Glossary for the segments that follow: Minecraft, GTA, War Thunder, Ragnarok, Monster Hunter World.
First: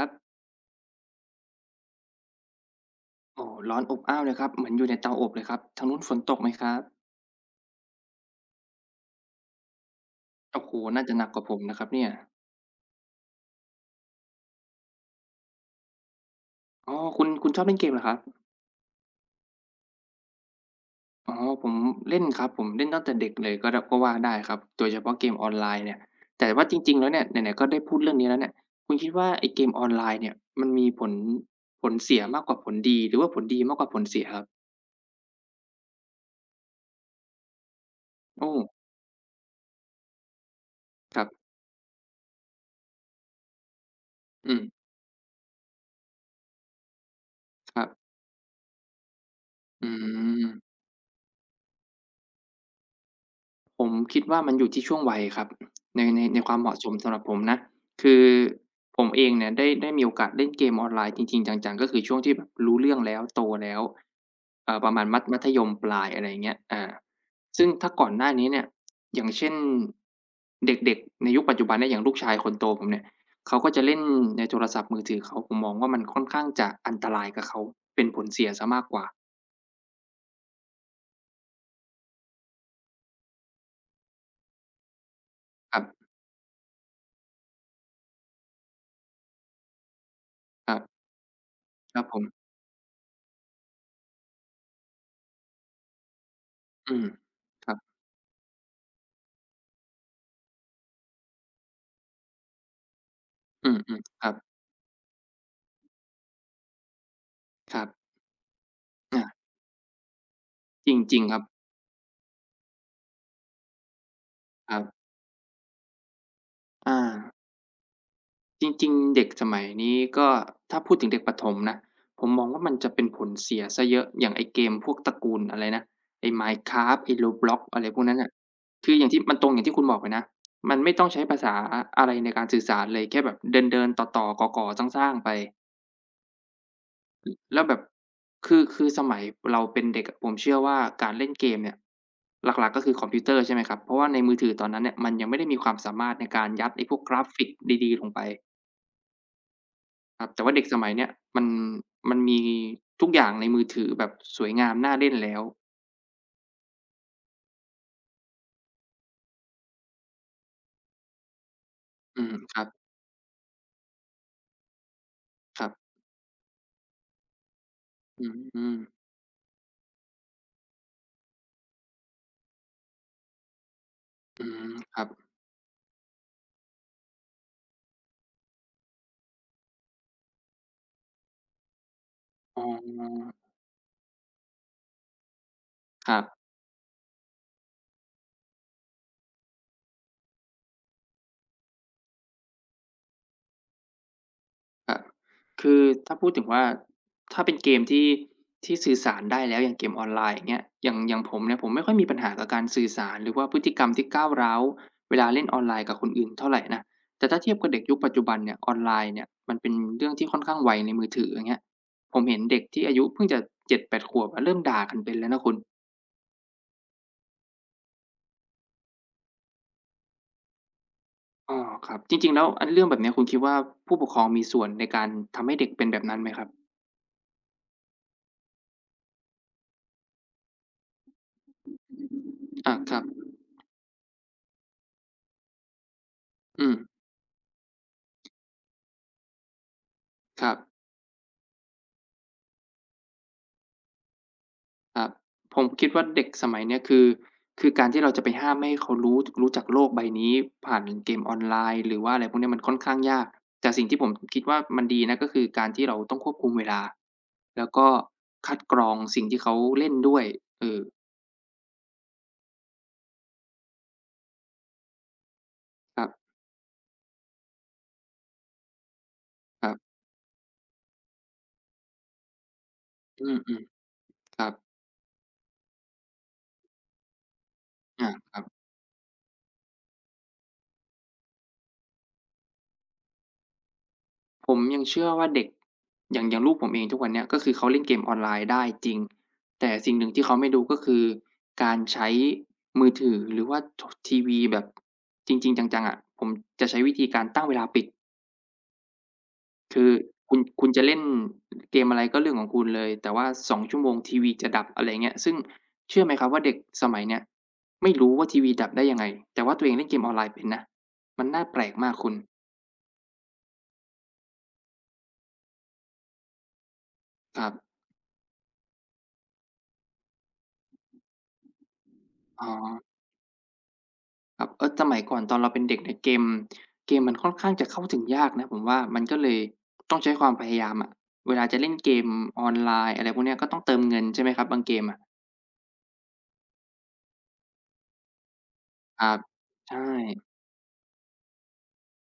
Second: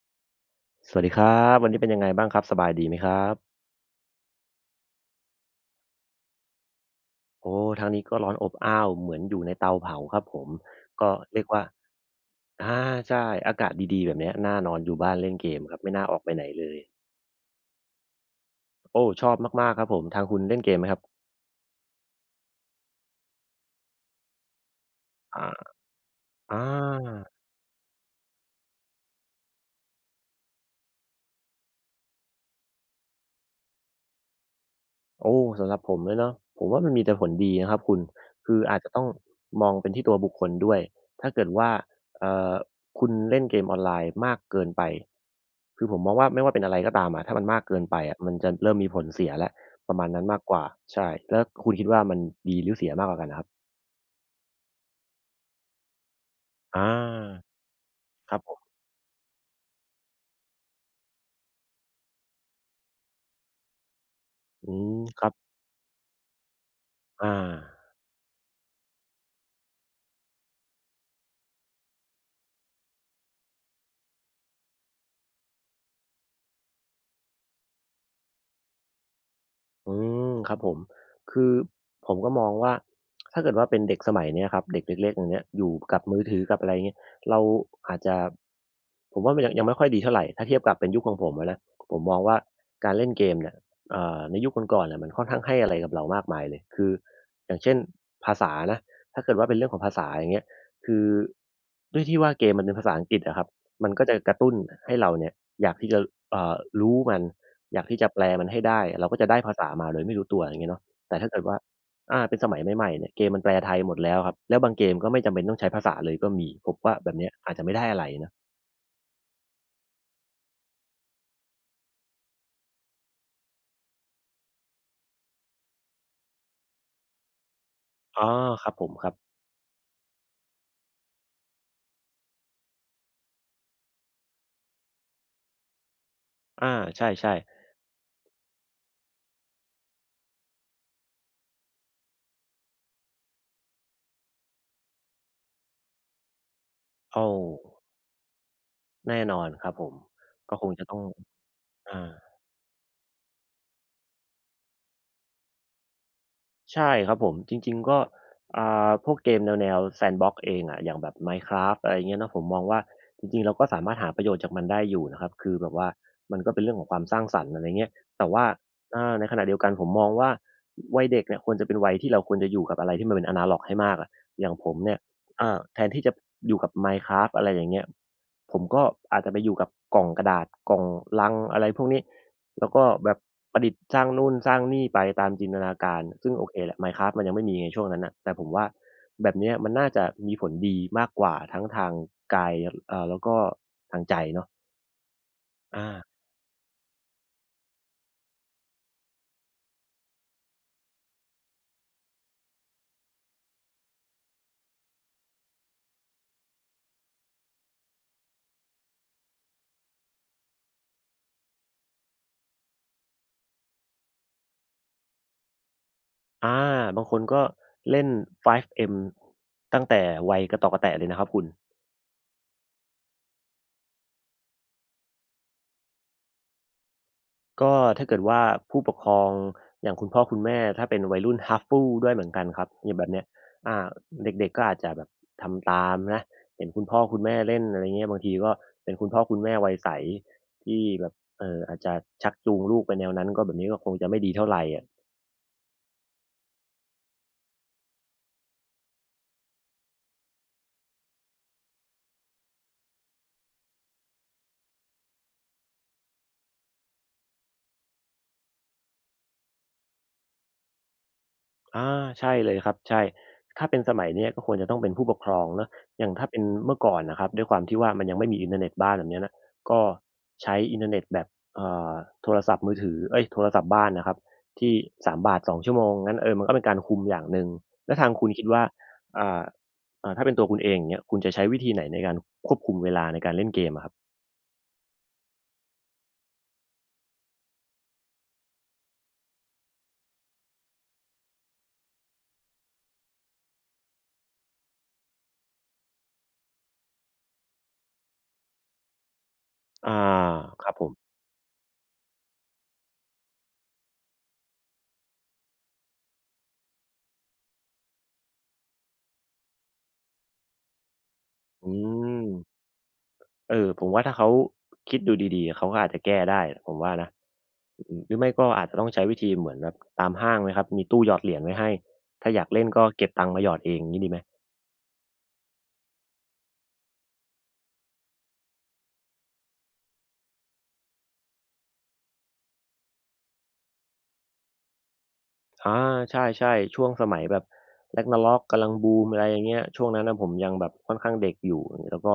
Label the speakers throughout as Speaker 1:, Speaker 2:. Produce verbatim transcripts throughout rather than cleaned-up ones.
Speaker 1: ครับ
Speaker 2: สวัสดีครับวันนี้เป็นยังไงบ้างครับสบายดีไหมครับ
Speaker 1: โอ้ร้อนอบอ้าวเลยครับเหมือนอยู่ในเตาอบเลยครับทางนู้นฝนตกไหมครับ
Speaker 2: โอ้ทางนี้ก็ร้อนอบอ้าวเหมือนอยู่ในเตาเผาครับผม
Speaker 1: โอ้โฮน่า
Speaker 2: ก็
Speaker 1: จะหนักก
Speaker 2: เรี
Speaker 1: ว่า
Speaker 2: ยก
Speaker 1: ผม
Speaker 2: ว่า
Speaker 1: นะครับเนี่ย
Speaker 2: อาใช่อากาศดีๆแบบเนี้ยน่านอนอยู่บ้านเล่นเกมครับไม่น่าออกไปไหนเลย
Speaker 1: อ๋อคุณคุณชอบเล่นเกมเหรอครับ
Speaker 2: โอ้ชอบมากๆครับผมทางคุณเล่นเกมไหมครับ
Speaker 1: อ๋อผมเล่นครับผมเล่นตั้งแต่เด็กเลยก็ดก็ว่าได้ครับโดยเฉพาะเกมอ
Speaker 2: อา
Speaker 1: อนไลน์เนี่ยแต่
Speaker 2: อ
Speaker 1: ว่าจริงๆแล้วเนี่ยไห
Speaker 2: า
Speaker 1: นๆก็ได้พูดเรื่องนี้แล้วเนี่ยคุณคิดว่าไอ้เกมออนไลน์เนี่ยมันมีผลผลเสียมากกว่าผลดีหรือว่าผลดีมากกว่าผลเสียครับ
Speaker 2: โอ้สำหรับผมเลยเนาะผมว่ามันมีแต่ผลดีนะครับคุณ
Speaker 1: โอ้
Speaker 2: คืออาจจะต้องมองเป็นที่ตัวบุคคลด้วย
Speaker 1: ครั
Speaker 2: ถ้าเกิ
Speaker 1: บ
Speaker 2: ดว่าเอ่อคุณเล่นเกมออนไลน์มาก
Speaker 1: อืม
Speaker 2: เกินไปคือผมมองว่าไม่ว่าเป็นอะไรก็ตามอะถ้ามันมาก
Speaker 1: ค
Speaker 2: เกิน
Speaker 1: รั
Speaker 2: ไป
Speaker 1: บ
Speaker 2: อะมันจะเริ่มมีผลเสียแล้ว
Speaker 1: อื
Speaker 2: ประมาณนั้นมากกว่า
Speaker 1: ม
Speaker 2: ใช่แล้วคุณคิดว่ามันดีหรือเสียมากกว่ากันอะครับ
Speaker 1: ผมคิดว่ามันอยู่ที่ช่วงวัยครับในในในความเหมาะ
Speaker 2: อา
Speaker 1: สมสำหรับผมนะคือ
Speaker 2: ครับผม
Speaker 1: ผมเองเนี่ยได้ได้มีโอกาสเล่นเกมออนไลน์จริงๆจังๆก็คือช่วงที่แบบรู้เรื่องแล้วโตแล้ว
Speaker 2: อื
Speaker 1: เอ่อประ
Speaker 2: ม
Speaker 1: มาณมั
Speaker 2: ค
Speaker 1: ธ
Speaker 2: รับ
Speaker 1: มัธยมปลายอะไรอย่างเงี้ยอา
Speaker 2: อา
Speaker 1: ซึ่งถ้าก่อนหน้านี้เนี่ยอย่างเช่นเด็กๆในยุคปัจจุบันเนี่ยอย่างลูกชายคนโตผมเนี่ยเขาก็จะเล่นในโทรศัพท์มือถือเขาผมมองว่ามันค่อนข้างจะอันตรายกับเขาเป็นผลเสียเสียมากกว่า
Speaker 2: อืมครับผมคือผมก็มองว่าถ้าเกิดว่าเป็นเด็กสมัยเนี้ยครับเด็กเล็กๆอย่างเงี้ยอ
Speaker 1: ค
Speaker 2: ยู่
Speaker 1: รั
Speaker 2: กับ
Speaker 1: บ
Speaker 2: มือถือกับอะไรอย่างเงี้ยเราอาจจะผมว่ามันยังยังไม่ค่อยดีเท่าไรถ้าเทียบ
Speaker 1: ค
Speaker 2: กั
Speaker 1: รั
Speaker 2: บเป็น
Speaker 1: บ
Speaker 2: ยุคของผมอะนะผ
Speaker 1: ค
Speaker 2: ม
Speaker 1: รับ
Speaker 2: ม
Speaker 1: ผ
Speaker 2: องว่า
Speaker 1: ม
Speaker 2: การเล่นเกมเนี่ย ก่อนเนี่ยมันค่อนข้างให้อะไรกับเรามากมายเลยคือ
Speaker 1: อืม
Speaker 2: อย่าง
Speaker 1: ครั
Speaker 2: เช่น
Speaker 1: บ
Speaker 2: ภาษานะถ้าเกิดว่าเป็นเรื่องของภาษาอย่างเงี้ยคือด้วยที่ว่าเกมมันเป็นภาษาอังกฤษอะครับ
Speaker 1: อืม
Speaker 2: มันก็จะ
Speaker 1: ๆครั
Speaker 2: ก
Speaker 1: บ
Speaker 2: ระตุ้นให้เราเนี่ยอยากที่จะอ่ารู้มัน
Speaker 1: ค
Speaker 2: อ
Speaker 1: รั
Speaker 2: ยาก
Speaker 1: บ
Speaker 2: ที่จะแปลมันให้ได้เราก็
Speaker 1: อา
Speaker 2: จะได้ภาษามาโดยไม่รู้ตัวอย่างเงี้ยเนาะ
Speaker 1: จ
Speaker 2: แต่
Speaker 1: ริง
Speaker 2: ถ้า
Speaker 1: ๆค
Speaker 2: เกิ
Speaker 1: รับ
Speaker 2: ดว่าอาเป็นสมัยใหม่ๆเนี่ยเกมมันแปลไทยหมดแล้วครับแล้ว
Speaker 1: ค
Speaker 2: บาง
Speaker 1: รับ
Speaker 2: เกมก็ไม่จำเป็นต้องใช้ภาษาเลยก็มีผม
Speaker 1: อา
Speaker 2: ว่าแบบเนี้ยอาจจะไม่ได้อะไรนะ
Speaker 1: จริงๆเด็กสมัยนี้ก็ถ้าพูดถึงเด็กประถมนะผมมองว่ามันจะเป็นผลเสียเสียเยอะอย่างไอ้เกมพวกตระกูลอะไรนะไอ้ Minecraft ไอ้ Roblox อะไรพวกนั้น
Speaker 2: อ๋อ
Speaker 1: น่ะ
Speaker 2: ครับผม
Speaker 1: คืออ
Speaker 2: ค
Speaker 1: ย่าง
Speaker 2: รับ
Speaker 1: ที่มันตรงอย่างที่คุณบอกเลยนะมันไม่ต้องใช้ภาษาอะไรในการสื่อสารเลยแค่แบบเดินๆต่อๆก่อๆสร้างๆไป
Speaker 2: อาใช่
Speaker 1: แล้วแบบคือคือสมัยเราเป็นเด็กอะผมเชื่อว่าการเล่นเกมเนี่ยหลักๆก็คือคอมพิวเตอร์ใช่ไหมครับเพราะว่าในมือถือตอนนั้นเนี่ยมันยังไม่ได้มีความสามารถในการยัดไอ้พวกก
Speaker 2: ๆ
Speaker 1: รา
Speaker 2: โอ้
Speaker 1: ฟิกดีๆลงไป
Speaker 2: แน่นอนครับผม
Speaker 1: ครับแต่ว่า
Speaker 2: ก็
Speaker 1: เด็
Speaker 2: ค
Speaker 1: ก
Speaker 2: ง
Speaker 1: ส
Speaker 2: จะ
Speaker 1: มัย
Speaker 2: ต้อง
Speaker 1: เนี้ยมัน
Speaker 2: อา
Speaker 1: มันมีทุกอย่างในมือถือแบบสวยงามน่าเล่นแล้ว
Speaker 2: ใช่ครับผมจริงๆก็อ่าพวกเกมแนวๆ Sandbox เองอะอย่างแบบ Minecraft อะไรอย่างเงี้ย
Speaker 1: อื
Speaker 2: เนาะ
Speaker 1: ม
Speaker 2: ผม
Speaker 1: ค
Speaker 2: มอ
Speaker 1: รั
Speaker 2: ง
Speaker 1: บ
Speaker 2: ว่าจริงๆเราก็สามารถหาประโยชน์จากมันได้อยู่นะครับคือแบ
Speaker 1: ๆ
Speaker 2: บว่ามันก็เป็นเรื่องของความสร้างสรรค์อะไรเงี้ย
Speaker 1: อื
Speaker 2: แต่ว่า
Speaker 1: ม
Speaker 2: อ่าในขณะเดียวกันผมมองว่าวัยเด็กเนี่ยควรจะเป็นวัยที่เราควรจะอยู่กับอะไรที่มันเป็นอะนาล็อกให้มากอะ
Speaker 1: อื
Speaker 2: อย่างผ
Speaker 1: ม
Speaker 2: ม
Speaker 1: ค
Speaker 2: เนี่ย
Speaker 1: รับ
Speaker 2: อ่าแทนที่จะอยู่กับ Minecraft อะไรอย่างเงี้ยผมก็อาจจะไปอยู่กับกล่องกระดาษกล่องลังอะไรพวกนี้
Speaker 1: อ๋อ
Speaker 2: แล้วก็แบบประดิษฐ์สร้างนู่นสร้างนี่ไปตามจินตนาการ
Speaker 1: ครับ
Speaker 2: ซึ่งโอเคแหละ Minecraft มันยังไม่มีไงช่วงนั้นน่ะแต่ผมว่าแบบเนี้ยมันน่าจะมีผลดีมากกว่าทั้งทางกายเอ่อแล้วก็ทางใจเนาะ
Speaker 1: ครับคือ
Speaker 2: อา
Speaker 1: ถ้าพูดถึงว่าถ้าเป็นเกมที่ที่สื่อสารได้แล้วอย่างเกมออนไลน์อย่างเงี้ยอย่างอย่างผมเนี่ยผมไม่ค่อยมีปัญหากับการสื่อสารหรือว่าพฤติกรรมที่ก้าวร้าวเวลาเล่นออนไลน์กับคนอื่นเท่าไรนะแต่ถ้าเทียบกับเด็กยุคปัจจุบันเนี่ยออนไลน์เนี่ยมันเป็นเรื่องที่ค่อนข้างไวในมือถืออย่างเงี้ยผมเห็นเด็กที่อายุเพิ่งจะเจ็ดถึงแปดขวบอะเริ่มด่ากันเป็นแล้วนะคุณ
Speaker 2: อาบางคนก็เล่น ไฟว์เอ็ม ตั้งแต่วัยกะตอกกะแตะเลยนะครับคุณ
Speaker 1: อ้อครับจริงๆแล้วอันเรื่องแบบเนี้ยคุณคิดว่าผู้ปกครองมีส่วนในการทำให้เด็กเป็นแบบนั้นไหมครับ
Speaker 2: ก็ถ้าเกิดว่าผู้ปกครองอย่างคุณพ่อคุณแม่ถ้าเป็นวัยรุ่น Huffle ด้วยเหมือนกันครับ
Speaker 1: อาค
Speaker 2: เนี่ย
Speaker 1: รับ
Speaker 2: แบบเนี้ยอ่าเด็กๆก็อาจจะแบบทำตามนะเห็
Speaker 1: อื
Speaker 2: น
Speaker 1: ม
Speaker 2: คุณพ่อคุณแม่เล่นอะไรเงี้ยบางทีก็เป็นคุณพ่อคุณแม่วัยใส
Speaker 1: ครับ
Speaker 2: ที่แบบเอ่ออาจจะชักจูงลูกไปแนวนั้นก็แบบนี้ก็คงจะไม่ดีเท่าไรอะ
Speaker 1: ครับผมคิดว่าเด็กสมัยเนี้ยคือคือการที่เราจะไปห้ามไม่ให้เขารู้รู้จักโลกใบนี้ผ่านเกมออนไลน์หรือว่าอะไรพวกเนี้ยมันค่อนข้างยากแต่สิ่งที่ผมคิดว่ามันดีนะก็คือการที่เราต้องควบคุมเวลาแล้วก็คัดกรองสิ่งที่เขาเล่นด้วยเออ
Speaker 2: อาใช่เลยครับใช่ถ้าเป็นสมัยเนี้ยก็ควรจะต้องเป็นผู้ปกครองเนาะ
Speaker 1: ค
Speaker 2: อย่างถ้า
Speaker 1: รั
Speaker 2: เป็นเมื่อก่อนน่ะครับด้วยความที่ว่ามันยังไม่มีอินเทอร์เน็ตบ้านแบบเนี้ยนะ
Speaker 1: บๆ
Speaker 2: ก็ใช้อินเทอร์เน็ตแบบเอ่อโทรศัพท์มือถือเอ๊
Speaker 1: อื
Speaker 2: ยโทรศั
Speaker 1: ม
Speaker 2: พท์บ้านนะครับ
Speaker 1: ๆครับ
Speaker 2: ที่สามบาทสองชั่วโมงงั้นเออมันก็เป็นการคุมอย่างหนึ่งแล้ว
Speaker 1: อา
Speaker 2: ทางคุณ
Speaker 1: ครั
Speaker 2: คิ
Speaker 1: บ
Speaker 2: ดว่าอ่าอ่าถ้าเป็นตัวคุณเองอย่างเงี้ยคุณจะใช้วิธีไหนในการควบคุมเวลาในการเล่นเกมอะครับ
Speaker 1: ผมยังเชื่อว่าเด็กอย่างอย่างลูกผมเองทุกวันเนี้ยก็คือเขาเล่นเกมออนไลน์ได้จริงแต่สิ่งหนึ่งที่เขาไม่รู้ก็คือการใช้มือถือหรือว่าททีวีแบบจริงๆจังๆอะผมจะใช้วิธีการตั้งเวลาปิดคือ
Speaker 2: อา
Speaker 1: คุณ
Speaker 2: ค
Speaker 1: คุณ
Speaker 2: รับ
Speaker 1: จะ
Speaker 2: ผม
Speaker 1: เล่นเกมอะไรก็เรื่องของคุณเลยแต่ว่าสองชั่วโมงทีวีจะดับอะไรอย่างเงี้ยซึ่งเชื่อไหมครับว่าเด็กสมัยเนี้ยไม่รู้ว่าทีวีดับได้ยังไงแต่ว่าตัวเองเล่นเกมออนไลน์เป็นนะมันน่าแปล
Speaker 2: อื
Speaker 1: กมากคุณ
Speaker 2: ม เออผมว่าถ้าเขาคิดดูดีๆเขาก็อาจจะแก้ได้ผมว่านะ
Speaker 1: ครับ
Speaker 2: อืมหรือไม่ก็อาจจะต้องใช้วิธีเหมือนแบบตามห้างไหมครับมีตู้หยอดเหรียญไว้ให้ถ้าอ
Speaker 1: อ๋
Speaker 2: ยา
Speaker 1: อ
Speaker 2: กเล่นก็เก็บตังค์มาหยอดเองงี้ดีไหม
Speaker 1: ครับเออสมัยก่อนตอนเราเป็นเด็กเนี่ยเกมเกมมันค่อนข้างจะเข้าถึงยากนะผมว่ามันก็เลยต้องใช้ความพยายามอะเวลาจะเล่นเกมออนไลน์อะไรพวกเนี้ยก็ต้องเติมเงินใช่ไหมครับบางเกมอะ
Speaker 2: อาใช่ๆช่วงสมัยแบบ Ragnarok กำลังบู
Speaker 1: ค
Speaker 2: ม
Speaker 1: รับ
Speaker 2: อะไรอย่างเงี้ย
Speaker 1: ใช่
Speaker 2: ช่วงนั้นน่ะผมยังแบบค่อนข้างเด็กอยู่แล้วก็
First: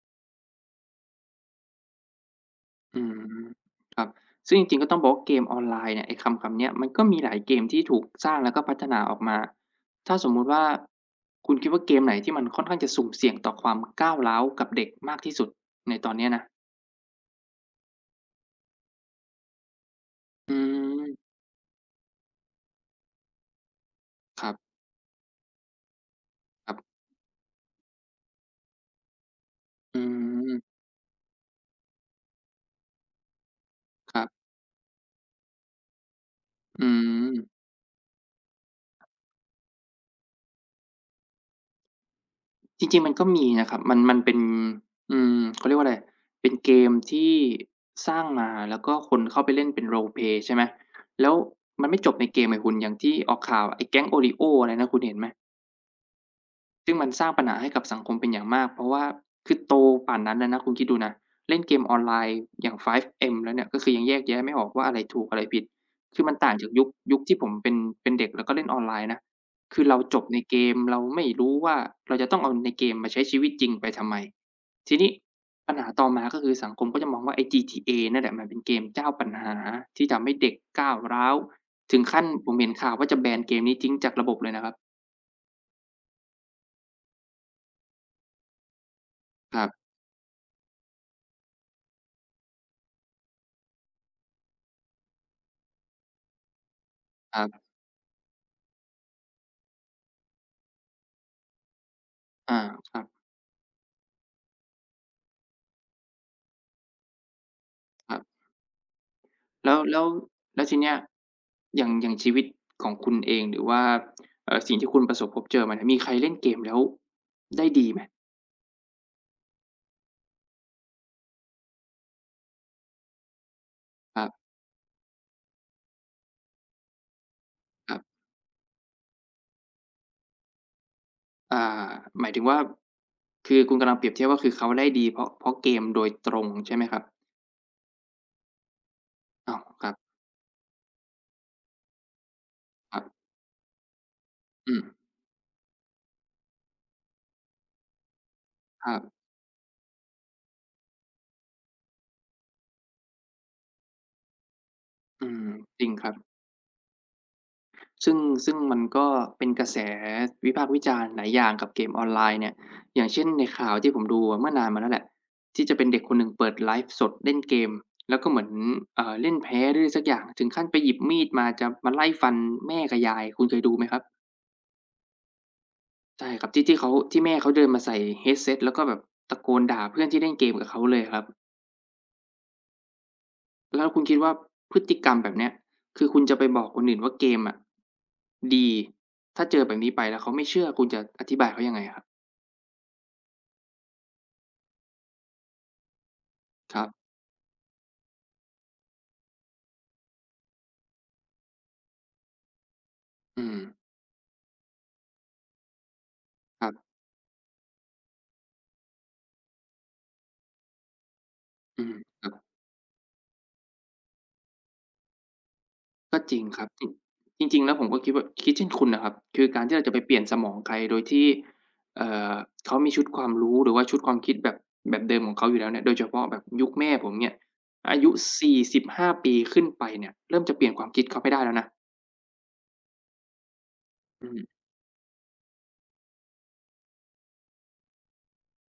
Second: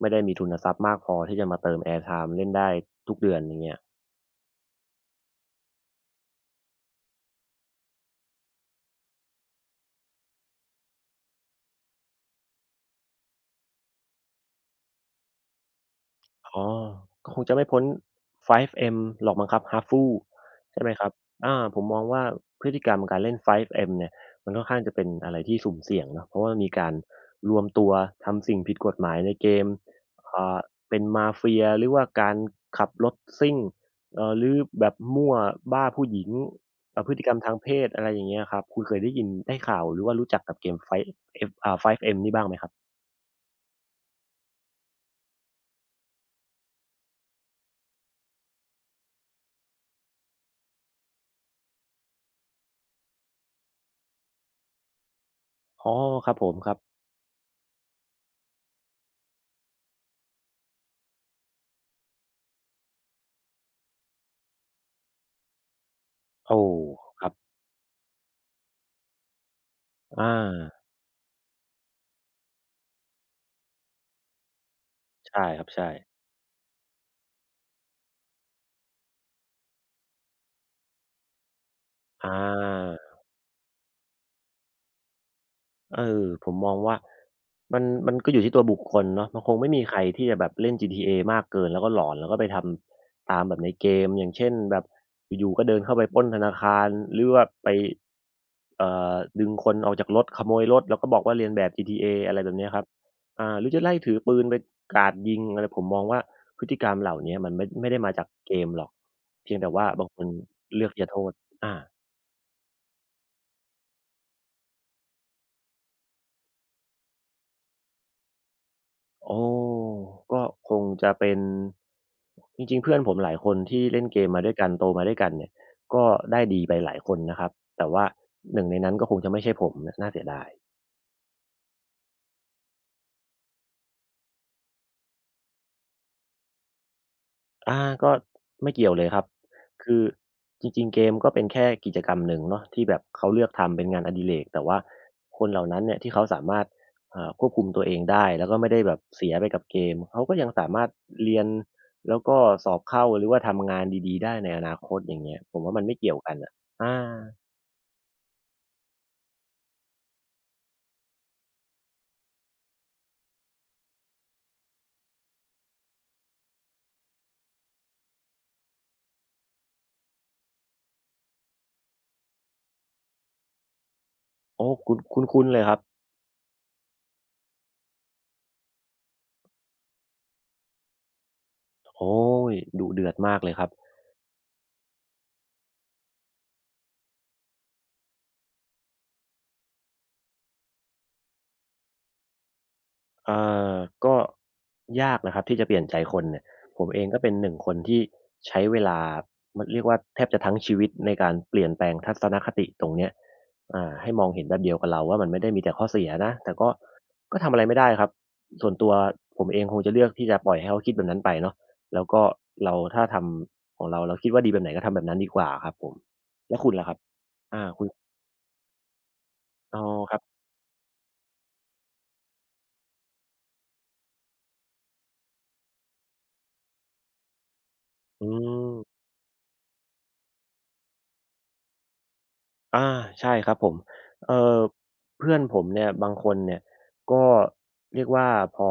Speaker 2: ไม่ได้มีทุนทรัพย์มากพอที่จะมาเติมแอร์ไทม์เล่นได้
Speaker 1: อื
Speaker 2: ทุกเดือน
Speaker 1: ม
Speaker 2: อย่างเงี้ย
Speaker 1: ครับซึ่งจริงๆก็ต้องบอกว่าเกมออนไลน์เนี่ยไอ้คำคำเนี้ยมันก็มีหลายเกมที่ถูกสร้างแล้วก็พัฒนาออกมาถ้าสมมุติว่าคุณคิดว่าเกมไหนที่มันค่อนข้างจะสุ่มเสี่ยงต่อความก้าวร้าวกับเด็กมากที่สุดในตอนเนี้ยนะ
Speaker 2: อ๋อก็คงจะไม่พ้น ไฟว์เอ็ม หรอกมั้งครับ เอช เอ เอฟ ยู
Speaker 1: อื
Speaker 2: ใช่ไหมครับ
Speaker 1: ม
Speaker 2: อาผมมองว่าพฤติกรรมการเล่น ไฟว์เอ็ม เนี่ย
Speaker 1: ค
Speaker 2: มั
Speaker 1: รั
Speaker 2: นค่อน
Speaker 1: บ
Speaker 2: ข้างจะเป็นอะไรที่สุ่มเสี่ยงเนาะเพราะว่ามี
Speaker 1: ๆ
Speaker 2: การรวมตัวทำสิ่งผิดกฎหมายในเกม
Speaker 1: อืม
Speaker 2: อ่าเป็นมาเฟียหรือว่าการขับรถซิ่ง
Speaker 1: ครั
Speaker 2: เอ่อห
Speaker 1: บ
Speaker 2: รือแบบมั่วบ้าผู้หญิง
Speaker 1: อื
Speaker 2: เอ่อพฤติ
Speaker 1: ม
Speaker 2: กรรมทางเพศอะไรอย่างเงี้ยครับคุณเคยได้ยินได้ข่าวหรือว่ารู้จักกับเกม ไฟว์ เอฟ อ่า ไฟว์ เอ็ม นี่บ้างไหมครับ
Speaker 1: จริงๆมันก็มีนะครับมันมันเป็นอืมเขาเรียกว่าอะไรเป็นเกมที่สร้างมาแล้วก็คนเข้าไปเล่นเป็น role play ใช่ไหมแล้วมันไม่จบในเกมไงคุณอย่างที่ออกข่าวไอ้แก๊งโอริโอ้อะไรนะคุณเห็นไหม
Speaker 2: อ๋อครับผมครับ
Speaker 1: ซึ่งมันสร้างปัญหาให้กับสังคมเป็นอย่างมากเพราะว่าคือโตป่านนั้นแล้วนะคุณคิดดูนะเล่นเกมออนไลน์อย่าง ไฟว์ เอ็ม แล้วเนี่ยก็คือยังแยกแยะไม่ออกว่าอะไรถูกอะไรผิดคือมันต่าง
Speaker 2: โอ้
Speaker 1: จากยุคยุค
Speaker 2: ครับ
Speaker 1: ที่ผมเป็นเป็นเด็กแล้วก็เล่นออนไลน์นะคือเราจบ
Speaker 2: อา
Speaker 1: ในเกมเราไม่รู้ว่าเราจะต้องเอาในเกมมาใช้ชีวิตจริงไปทำไมทีนี้
Speaker 2: ใช่ครับ
Speaker 1: ปัญหา
Speaker 2: ใช่
Speaker 1: ต่อมาก็คือสังคมก็จะมองว่าไอ้ จี ที เอ นั่นแหละมันเป็นเกมเจ้าปัญหาที่ทำให้เด็กก้าวร้าวถึงขั้น
Speaker 2: อ
Speaker 1: ผมเห็นข่าว
Speaker 2: า
Speaker 1: ว่าจะแบนเกมนี้ทิ้งจากระบบเลยนะครับ
Speaker 2: เออผมมองว่ามันมันก็อยู่ที่ตัวบุคคลเนาะมันค
Speaker 1: ค
Speaker 2: ง
Speaker 1: รั
Speaker 2: ไม่
Speaker 1: บ
Speaker 2: มีใค
Speaker 1: ๆ
Speaker 2: รที่จะแบบเล่น จี ที เอ มากเกินแล้วก็หลอนแล้วก็ไปทำตามแบบในเกมอย่างเช่นแบบอยู่ๆก็เดินเข้าไปปล้นธนาคารหรือว่า
Speaker 1: อา
Speaker 2: ไปเอ่อดึงคนออกจากรถขโมยรถแล้วก็บอกว่าเลียนแบบ จี ที เอ อะไรแบบเนี้ยครับ
Speaker 1: ครับ
Speaker 2: อ่าหรือจะไล่ถือปืนไปกราดยิงอะไรผมมองว่าพฤติกรรมเหล่าเนี้ยมันไม่ไม่ได้
Speaker 1: ค
Speaker 2: มา
Speaker 1: รับ
Speaker 2: จากเกมหรอกเพียงแต่
Speaker 1: แล้ว
Speaker 2: ว่า
Speaker 1: แล้ว
Speaker 2: บางคน
Speaker 1: แล้วที
Speaker 2: เลือ
Speaker 1: เนี้
Speaker 2: ก
Speaker 1: ย
Speaker 2: ที่จะโทษอา
Speaker 1: อย่างอย่างชีวิตของคุณเองหรือว่าเอ่อสิ่งที่คุณประสบพบเจอมาเนี่ยมีใครเล่นเกมแล้วได้ดีไหม
Speaker 2: โอ้ก็คงจะเป็นจริงๆ เพื่อนผมหลายคนที่เล่น
Speaker 1: ค
Speaker 2: เก
Speaker 1: รั
Speaker 2: มมา
Speaker 1: บ
Speaker 2: ด้วยกันโตมาด้วยกันเนี่ยก็ได้ดีไปหลายคนนะครับแต่
Speaker 1: ครั
Speaker 2: ว่า
Speaker 1: บ
Speaker 2: หนึ่งในนั้นก็คงจะไม่ใช่ผมนน่าเสียดาย
Speaker 1: อ่าหมายถึงว่าคือคุณกำลังเปรียบเทียบว่าคือเขาได้ดีเพราะเพราะเกมโดยตรงใช่ไหมครับ
Speaker 2: อาก็ไม่เกี่ยวเลยครับ
Speaker 1: อ้าวครั
Speaker 2: คือจริงๆเกมก็เป็นแค่กิจกรรมหนึ่งเนาะที่
Speaker 1: บ
Speaker 2: แบบ
Speaker 1: ๆ
Speaker 2: เขาเลือกทำเป็นงานอดิเรกแต่
Speaker 1: อื
Speaker 2: ว่า
Speaker 1: ม
Speaker 2: คนเหล่านั้นเนี่ยที่เขาสามารถอ่าควบคุมตัวเองได้แล้วก็ไม่ได้
Speaker 1: ค
Speaker 2: แบ
Speaker 1: รั
Speaker 2: บ
Speaker 1: บ
Speaker 2: เสียไปกับเกมเขาก็ยังสามารถเรียนแล้วก็สอบเข้าหรือว่าทำงานดีๆได้ในอนาคตอย่าง
Speaker 1: อื
Speaker 2: เงี้ย
Speaker 1: ม
Speaker 2: ผมว่า
Speaker 1: จ
Speaker 2: มัน
Speaker 1: ริง
Speaker 2: ไม่
Speaker 1: ครั
Speaker 2: เกี่
Speaker 1: บ
Speaker 2: ยวกันอ่ะอา
Speaker 1: ซึ่งซึ่งมันก็เป็นกระแสวิพากษ์วิจารณ์หลายอย่างกับเกมออนไลน์เนี่ยอย่างเช่นในข่าวที่ผมดูอะเมื่อนานมาแล้วแหละที่จะเป็นเด็กคนหนึ่งเปิดไลฟ์สดเล่นเกมแล้วก็เหมือนอ่าเล่นแพ้หรือสักอย่างถึงขั้นไปหยิบมีดมาจะมาไล่ฟันแม่กับยายคุณเคยดูไหมครับ
Speaker 2: โอ้คุ้นคุ้นๆเลยครับ
Speaker 1: ใช่ครับที่ที่เขาที่แม่เขาเดินมาใส่ headset แล้วก็แบบตะโกนด่าเพื่อนที่เล่นเกมกับเขาเลยครับ
Speaker 2: โอ้โฮดุเดือดมากเลยครับ
Speaker 1: แล้วคุณคิดว่าพฤติกรรมแบบเนี้ยคือคุณจะไปบอกคนอื่นว่าเกมอะดีถ้าเจอแบบนี้ไปแล้วเขาไม่เชื่อคุณจะอธิบายเขายังไงอะครับ
Speaker 2: เอ่อก็ยากนะครับที่จะเปลี่ยนใจคนเนี่ย
Speaker 1: ค
Speaker 2: ผ
Speaker 1: รั
Speaker 2: มเอ
Speaker 1: บ
Speaker 2: งก็เป็นหนึ่งคนที่ใช้เวลามันเรียกว่าแทบจะทั้งชีวิตในการเปลี่ยนแปลงทัศนคติตรงเนี้ย
Speaker 1: อืม
Speaker 2: อ่าให้มองเห็นแบบเดียวกับเราว่ามันไม่ได้มีแต่ข้อเสียนะแต่
Speaker 1: ค
Speaker 2: ก็
Speaker 1: รับ
Speaker 2: ก็ทำอะไรไม่ได้ครับส่วนตัวผมเองคงจะเลือกที่จะปล่อยให้เขาคิดแบบนั้นไปเนาะ
Speaker 1: อืม
Speaker 2: แล้วก็
Speaker 1: ครับ
Speaker 2: เราถ้าทำของเราเราคิดว่าดีแบบไหนก็ทำแบบนั้นดีกว่าครับผม
Speaker 1: ก็จริง
Speaker 2: แล้
Speaker 1: ค
Speaker 2: ว
Speaker 1: รับ
Speaker 2: คุณล่ะครับ
Speaker 1: จริงจริ
Speaker 2: อา
Speaker 1: งๆแล้วผ
Speaker 2: คุณ
Speaker 1: มก็คิดว่าคิดเช่นคุณน่ะครับคือการที่
Speaker 2: อ๋อ
Speaker 1: เราจะไปเป
Speaker 2: ค
Speaker 1: ลี่
Speaker 2: รั
Speaker 1: ยนส
Speaker 2: บ
Speaker 1: มองใครโดยที่เอ่อเขามีชุดความรู้หรือว่าชุดความคิดแบบแบบเดิมของเขาอยู่แล้วเนี่ยโดยเฉพาะแบบยุคแม่ผมเนี่ยอายุ
Speaker 2: อื
Speaker 1: สี่สิบ
Speaker 2: ม
Speaker 1: ห้าปีขึ้นไปเนี่ยเริ่มจะเปลี่ยนความคิดเขาไม่ได้แล้วนะ
Speaker 2: อาใช่ครับผม
Speaker 1: อื
Speaker 2: เอ่
Speaker 1: ม
Speaker 2: อเพื่อนผมเนี่ยบางคนเนี่ยก็เรียกว่าพอ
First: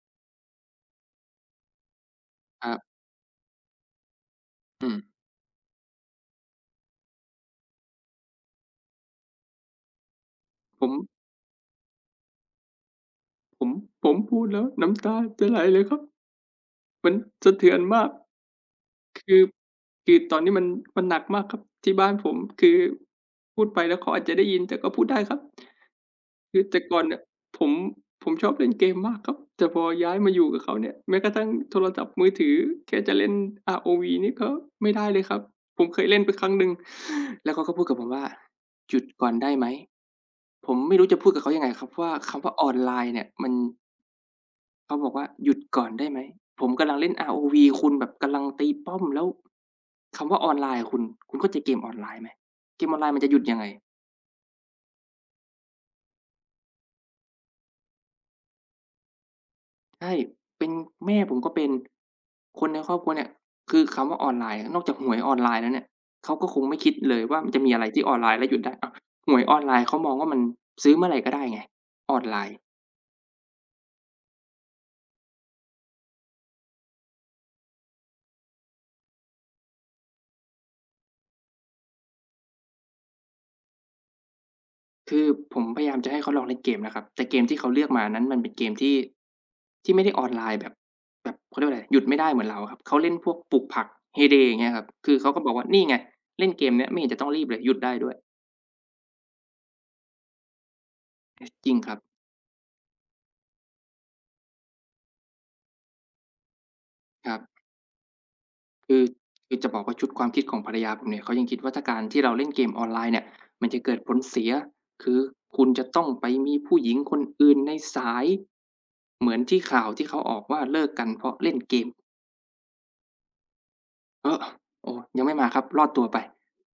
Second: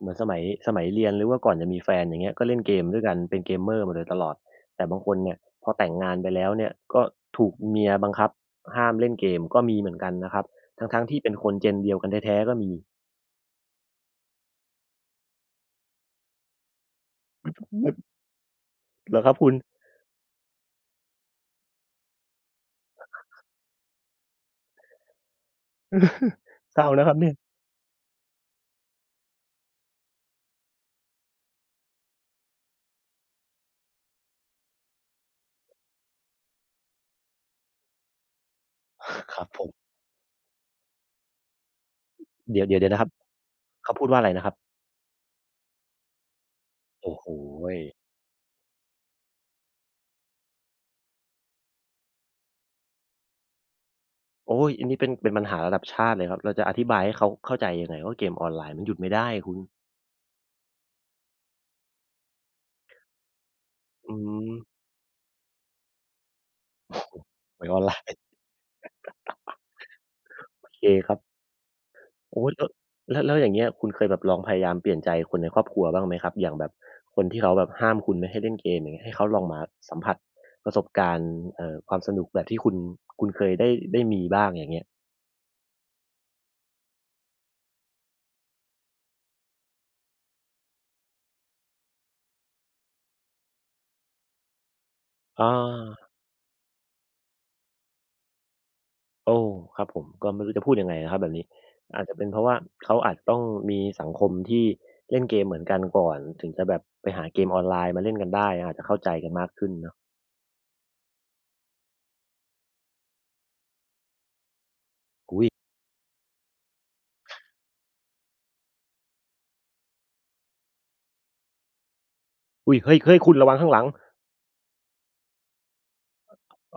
Speaker 2: เหมือนสมัยสมัยเรียนหรือว่าก่อนจะมีแฟนอย่างเงี้ยก็เล่น
Speaker 1: ครั
Speaker 2: เกม
Speaker 1: บ
Speaker 2: ด้วยกันเป็น gamer มาโดยตลอดแต่
Speaker 1: อืม
Speaker 2: บางคนเนี่ยพอแต่งงานไปแล้วเนี่ยก็ถูกเมียบังคับห้ามเล่นเกมก็มีเหมือนกันนะครับ
Speaker 1: ผ
Speaker 2: ทั้งๆที่
Speaker 1: ม
Speaker 2: เป็นคน gen เดียวกันแท้ๆก็มี
Speaker 1: ผมผมพูดแล้วน้ำตาจะไหลเลยครับมันสะเทือนมาก
Speaker 2: เหรอครั
Speaker 1: คื
Speaker 2: บ
Speaker 1: อ
Speaker 2: คุณ
Speaker 1: คือตอนนี้มันมันหนักมากครับที่บ้านผมคือพูดไปแล้วเขาอาจจะได้ยินแต่ก็พูดได้ครับคือ
Speaker 2: เศ
Speaker 1: แต่
Speaker 2: ร้า
Speaker 1: ก่อน
Speaker 2: นะครั
Speaker 1: เนี่
Speaker 2: บ
Speaker 1: ย
Speaker 2: เนี่ย
Speaker 1: ผมผมชอบเล่นเกมมากครับแต่พอย้ายมาอยู่กับเขาเนี่ยแม้กระทั่งโทรศัพท์มือถือแค่จะเล่น อาร์ โอ วี นี่ก็ไม่ได้เลยครับผมเคยเล่นไปครั้งหนึ่งแล้วเขาก็พูดกับผมว่าหยุดก่อน
Speaker 2: ครับ
Speaker 1: ได้
Speaker 2: ผ
Speaker 1: ไหม
Speaker 2: ม
Speaker 1: ผมไม่รู้จะพูดกับเขายังไงครับว่าคำว่า
Speaker 2: เดี๋
Speaker 1: อ
Speaker 2: ยว
Speaker 1: อน
Speaker 2: เดี๋ยวเดี๋
Speaker 1: ไล
Speaker 2: ยวนะครับ
Speaker 1: น์เนี่ยมัน
Speaker 2: เขาพูดว่าอะไรนะครับ
Speaker 1: เขาบอกว่าหยุดก่อนได้ไหมผมกำลังเล่น
Speaker 2: โอ้โฮ
Speaker 1: อาร์ โอ วี คุณแบบกำลังตีป้อมแล้วคำว่าออนไลน์อะคุณคุณเข้าใจเกมออนไลน์ไหมเกมออนไลน์มันจะหยุดยังไง
Speaker 2: โอ๊ยอันนี้เป็นเป็นปัญหาระดับชาติเลยครับเราจะอธิบายให้เขาเข้าใจยังไงว่าเกมออนไลน์มันหยุดไม่ได้คุณ
Speaker 1: ใช่เป็นแม่ผมก็เป็นคนในครอบครัวเนี่ยคือคำ
Speaker 2: อื
Speaker 1: ว่าออนไล
Speaker 2: ม
Speaker 1: น์นอกจากหวยออนไลน์แล้วเนี่ยเขาก็คงไม่คิดเลยว่ามันจะ
Speaker 2: หวย
Speaker 1: มี
Speaker 2: ออ
Speaker 1: อะไร
Speaker 2: นไล
Speaker 1: ที่
Speaker 2: น์
Speaker 1: ออนไล น์แล้วหยุดได้อ้าวหวยออนไลน์เขามองว่ามัน
Speaker 2: โอเค
Speaker 1: ซื้อเมื่
Speaker 2: ค
Speaker 1: อ
Speaker 2: รั
Speaker 1: ไรก็
Speaker 2: บ
Speaker 1: ได้ไงออนไล
Speaker 2: โอ๊ย
Speaker 1: น์
Speaker 2: แล้วแล้วแล้วอย่างเงี้ยคุณเคยแบบลองพยายามเปลี่ยนใจคนในครอบครัวบ้างไหมครับอย่างแบบคนที่เขาแบบห้ามคุณไม่ให้เล่นเกมอย่างเงี้ยให้เขาลองมาสัมผัสประสบการณ์เอ่อความสนุกแบบที่คุณคุณเคยได้ได้มีบ้างอย่างเงี้ย
Speaker 1: คือผมพยายามจะให้เขาลองเล่นเกมนะครับแต่เกมที่เขาเลือกมานั้นมันเป็นเกมที่ที่ไม่ได้ออนไลน์แบบแบบเขาเรียกว่าอะไรหยุดไม่ได้เหมือนเราอะครับเขาเล่นพวกปลูกผัก Hay Day อย่างเงี้ยครับคือเขาก็บ
Speaker 2: อา
Speaker 1: อกว่านี่ไงเล่นเกมเนี้ยไม่เห็นจะต้องรีบเลยหยุดได้ด้วย
Speaker 2: โอ้ครับผมก็ไม่รู้จะพูดยังไงนะครับแบบ
Speaker 1: เอ
Speaker 2: นี้
Speaker 1: อจริงครับ
Speaker 2: อาจจะเป็นเพราะว่าเขาอาจจะต้องมีสังคมที่เล่นเกมเหมือนกันก่อนถึงจะแบบไปหา
Speaker 1: ครั
Speaker 2: เก
Speaker 1: บ
Speaker 2: มออนไลน์มาเล่นกันได้อาจจะ
Speaker 1: คื
Speaker 2: เข้า
Speaker 1: อ
Speaker 2: ใจกันมาก
Speaker 1: คือจะ
Speaker 2: ขึ้น
Speaker 1: บอก
Speaker 2: เนาะ
Speaker 1: ว่าชุดความคิดของภรรยาผมเนี่ยเขายังคิดว่าถ้าการที่เราเล่นเกมออนไลน์เนี่ยมันจะเกิดผลเสียคือ
Speaker 2: อุ๊ย
Speaker 1: คุณจะต้องไปมีผู้หญิงคนอื่นในสายเหมือนที่ข่าวที่เขาออกว่าเลิกกันเพราะเล่นเกม
Speaker 2: อุ๊ยเฮ้ยเฮ้ยคุณระวังข้างหลัง
Speaker 1: เออโอ้ยังไม่มาครับรอดตัวไป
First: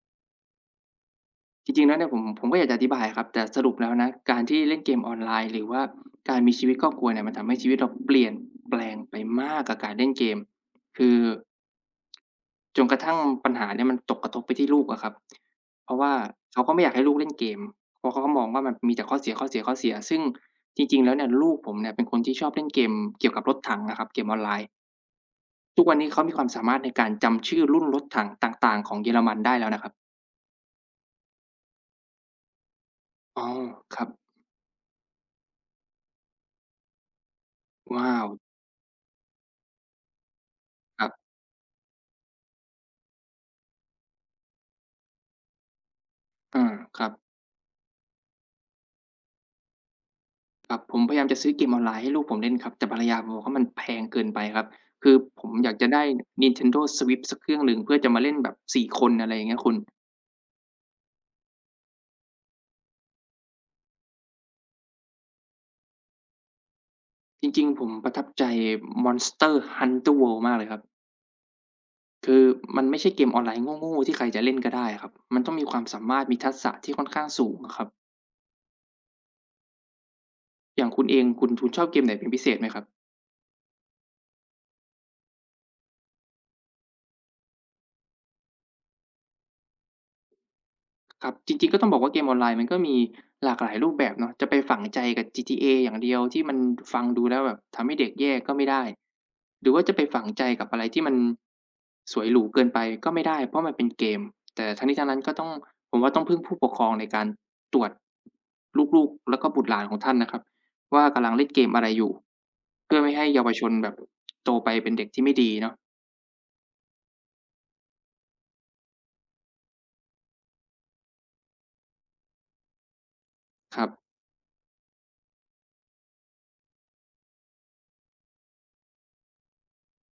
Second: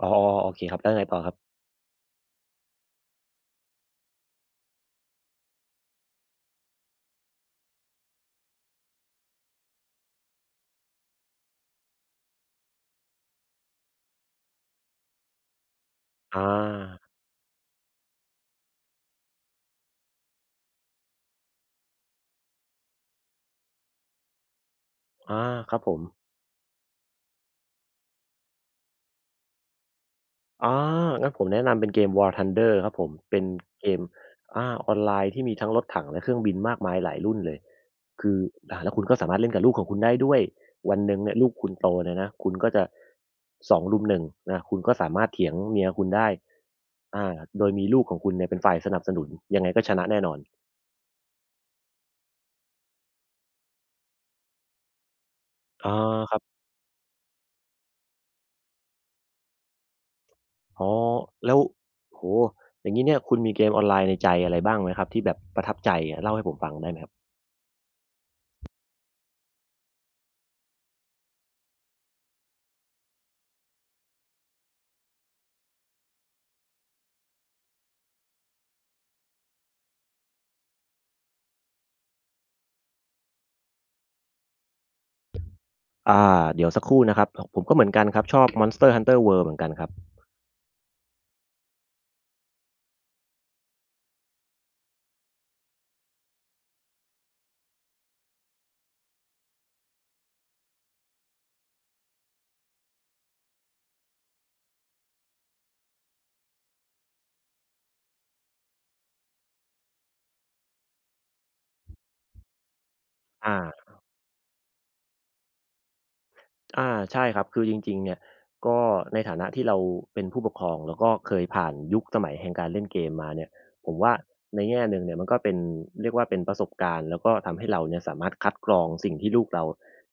Speaker 2: อ๋อๆโอเคครับแล้วยังไงต่อครับ
Speaker 1: จริงๆแล้วเนี่ยผมผมก็อยากจะอธิบายอะครับแต่สรุปแล้วนะการที่เล่นเกมออนไลน์หรือว่าการมีชีวิตครอบครัวเนี่ยมันทำให้ชีวิตเราเปลี่ยนแปลงไปมากกับการเล่นเกมคือจนกระทั่งปัญหาเนี่ยมันตกกระทบไปที่ลูกอะครับเพราะว่า
Speaker 2: อ
Speaker 1: เขาก็ไม่อยาก
Speaker 2: า
Speaker 1: ให้ลูกเล่นเกมเพราะเขาก็มองว่ามันมีแต่ข้อเสียข้อเสียข้อเสียซึ่งจริงๆแล้วเนี่ยลูกผมเนี่ยเป็นคนที่ชอบเล่นเกมเกี่ยวกับรถถังอะครับเกมออนไลน์
Speaker 2: อาครับ
Speaker 1: ทุก
Speaker 2: ผ
Speaker 1: วัน
Speaker 2: ม
Speaker 1: นี้เขามีความสามารถในการจำชื่อรุ่นรถถังต่างๆของเยอรมันได้แล้วนะครับ
Speaker 2: อางั้นผมแนะนำเป็นเกม War Thunder ครับผม เป็
Speaker 1: อ๋อ
Speaker 2: นเก
Speaker 1: ค
Speaker 2: ม
Speaker 1: รับ
Speaker 2: อาออนไลน์ที่มีทั้งรถถังและเครื่องบินมากมายหลายรุ่นเลย
Speaker 1: ว้าว
Speaker 2: คืออาแล้วคุณก็สามารถเล่นกับลูกของคุณได้ด้วย วัน
Speaker 1: ครั
Speaker 2: หนึ่ง
Speaker 1: บ
Speaker 2: เนี่ยลูกคุณโตเนี่ยนะ คุณก็จะสองรุมหนงนะคุณก็สามารถเถียงเมียคุณได้
Speaker 1: อาครับ
Speaker 2: อาโดยมีลูกของคุณเนี่ยเป็นฝ่ายสนับสนุน ยังไงก็ชนะแน่นอน
Speaker 1: ครับผมพยายามจะซื้อเกมออนไลน์ให้ลูกผมเล่นครับแต่ภรรยาผมบอกว่ามันแพงเกินไปครับคือผมอยากจะ
Speaker 2: อา
Speaker 1: ได้
Speaker 2: ครับ
Speaker 1: Nintendo Switch สักเครื่องหนึ่งเพื่อจะมาเล่นแบบสี่คนอะไรอย่างเงี้ยคุณ
Speaker 2: อ๋อแล้วโอ้โฮอย่างงี้เนี่ยคุณมีเกมออนไลน์ในใจอะไรบ้างไหมครับที่แบบประทับใจอะเล่าให้ผมฟังได้ไหมครับ
Speaker 1: จริงๆผมประทับใจ Monster Hunter World มากเลยครับคือมันไม่ใช่เกมออนไลน์โง่ๆที่ใครจะเล่นก็ได้อะครับมันต้องมีความสามารถมีทักษะที่ค่อนข้างสูงอะครับอย่างคุณเองคุณคุณชอบเกมไหนเป็นพิเศษไหมครับ
Speaker 2: อ่าเดี๋ยวสักครู่นะครับผมก็เหมือนกันครับชอบ Monster Hunter World เหมือนกันครับ
Speaker 1: ครับจริงๆก็ต้องบอกว่าเกมออนไลน์มันก็มีหลากหลายรูปแบบเนาะจะไปฝังใจกับ จี ที เอ อย่างเดียวที่มันฟังดูแล้วแบบทำให้เด็กแย่ก็ไม่ได้หรือว่าจะไปฝังใจกับอะไรที่มันสวยหรูเกินไปก็ไม่ได้เพราะมันเป็นเกมแต่ทั้งนี้ทั้งนั้นก็ต้องผมว่าต้องพึ่งผู้ปกครองในการตรวจลูกๆแล้วก็บุตรหลานของท่านนะครับว่ากำลังเล่นเกมอะไรอยู่เพื่อไม่ให้เยาว
Speaker 2: อา
Speaker 1: ชนแบบโตไปเป็นเด็กที่ไม่ดีเนาะ
Speaker 2: อาใช่ครับคือจริงๆเนี่ยก็ในฐานะที่เราเป็นผู้ปกครองแล้วก็เคยผ่านยุคสมัยแห่งการเล่นเกมมาเนี่ย
Speaker 1: ครั
Speaker 2: ผ
Speaker 1: บ
Speaker 2: มว่าในแง่หนึ่งเนี่ยมันก็เป็นเรียกว่าเป็นประสบการณ์แล้วก็ทำให้เราเนี่ยสามารถคัดกรองสิ่งที่ลูกเรา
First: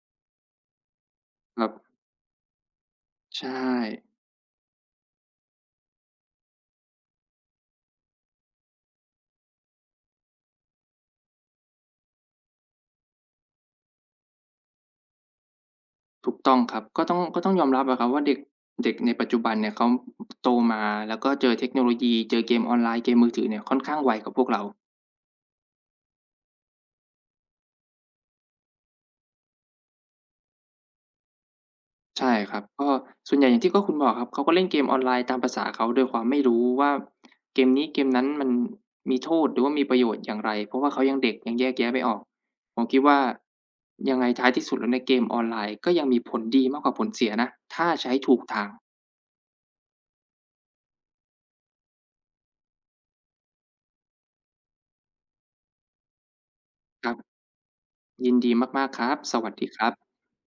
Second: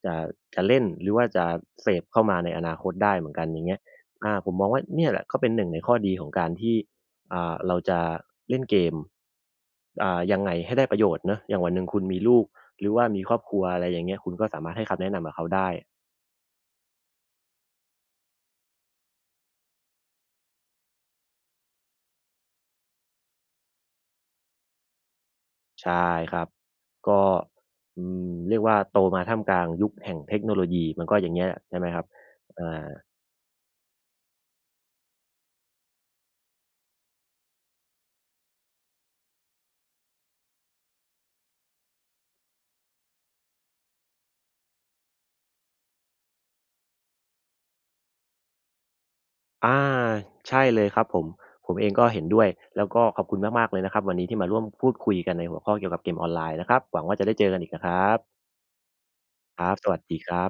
Speaker 2: จะจะเล่นหรือว่าจะ
Speaker 1: แบบ
Speaker 2: เสพเข้ามาในอนาคตได้เหมือนกัน
Speaker 1: ใช่
Speaker 2: อย่างเงี้ยอ่าผมมองว่าเนี่ยแหละก็เป็นหนึ่งในข้อดีของการที่อ่าเราจะเล่นเกมอ่ายังไงให้ได้ประโยชน์เนาะอย่างวันหนึ่งคุณมีลูกหรือว่ามีครอบครัวอะไรอย่างเงี้ยคุณก็สามารถให้คำแนะนำกับเขาได้
Speaker 1: ถูกต้องครับก็ต้องก็ต้องยอมรับอะครับว่าเด็กเด็กในปัจจุบันเนี่ยเขาโตมาแล้วก็เจอเทคโนโลยีเจอเกมออนไลน์เกมมือถือเนี่ยค่อนข้างไวกว่าพวกเรา
Speaker 2: ใช่ครับ ก็อืมเรียกว่าโตมาท่ามกลางยุคแห่งเทคโนโลยีมันก็อย่างเงี้ยใช่ไหมครับ
Speaker 1: ใช่ครั
Speaker 2: อ่
Speaker 1: บก็
Speaker 2: า
Speaker 1: ส่วนใหญ่อย่างที่ก็คุณบอกครับเขาก็เล่นเกมออนไลน์ตามประสาเขาโดยความไม่รู้ว่าเกมนี้เกมนั้นมันมีโทษหรือว่ามีประโยชน์อย่างไรเพราะว่าเขายังเด็กยังแยกแยะไม่ออกผมคิดว่ายังไงท้ายที่สุดแล้วในเกมออนไลน์ก็ยังมีผลดีมากกว่าผลเสียนะถ้าใช้ถูกทาง
Speaker 2: อาใช่เลยครับผม ผมเองก็เห็นด้วย แล้วก็ขอบคุณมากๆเลยนะครับวันนี้ที่มาร่วมพูดคุยกันในหัวข้อเกี่ยวกับเกมออนไลน์นะครับ หวัง
Speaker 1: ครั
Speaker 2: ว่าจะได้
Speaker 1: บ
Speaker 2: เจอกันอีกนะครั
Speaker 1: ยิน
Speaker 2: บ
Speaker 1: ดีมากๆครับสวัส
Speaker 2: ค
Speaker 1: ดี
Speaker 2: รับ
Speaker 1: ค
Speaker 2: ส
Speaker 1: รับ
Speaker 2: วัสดีครับ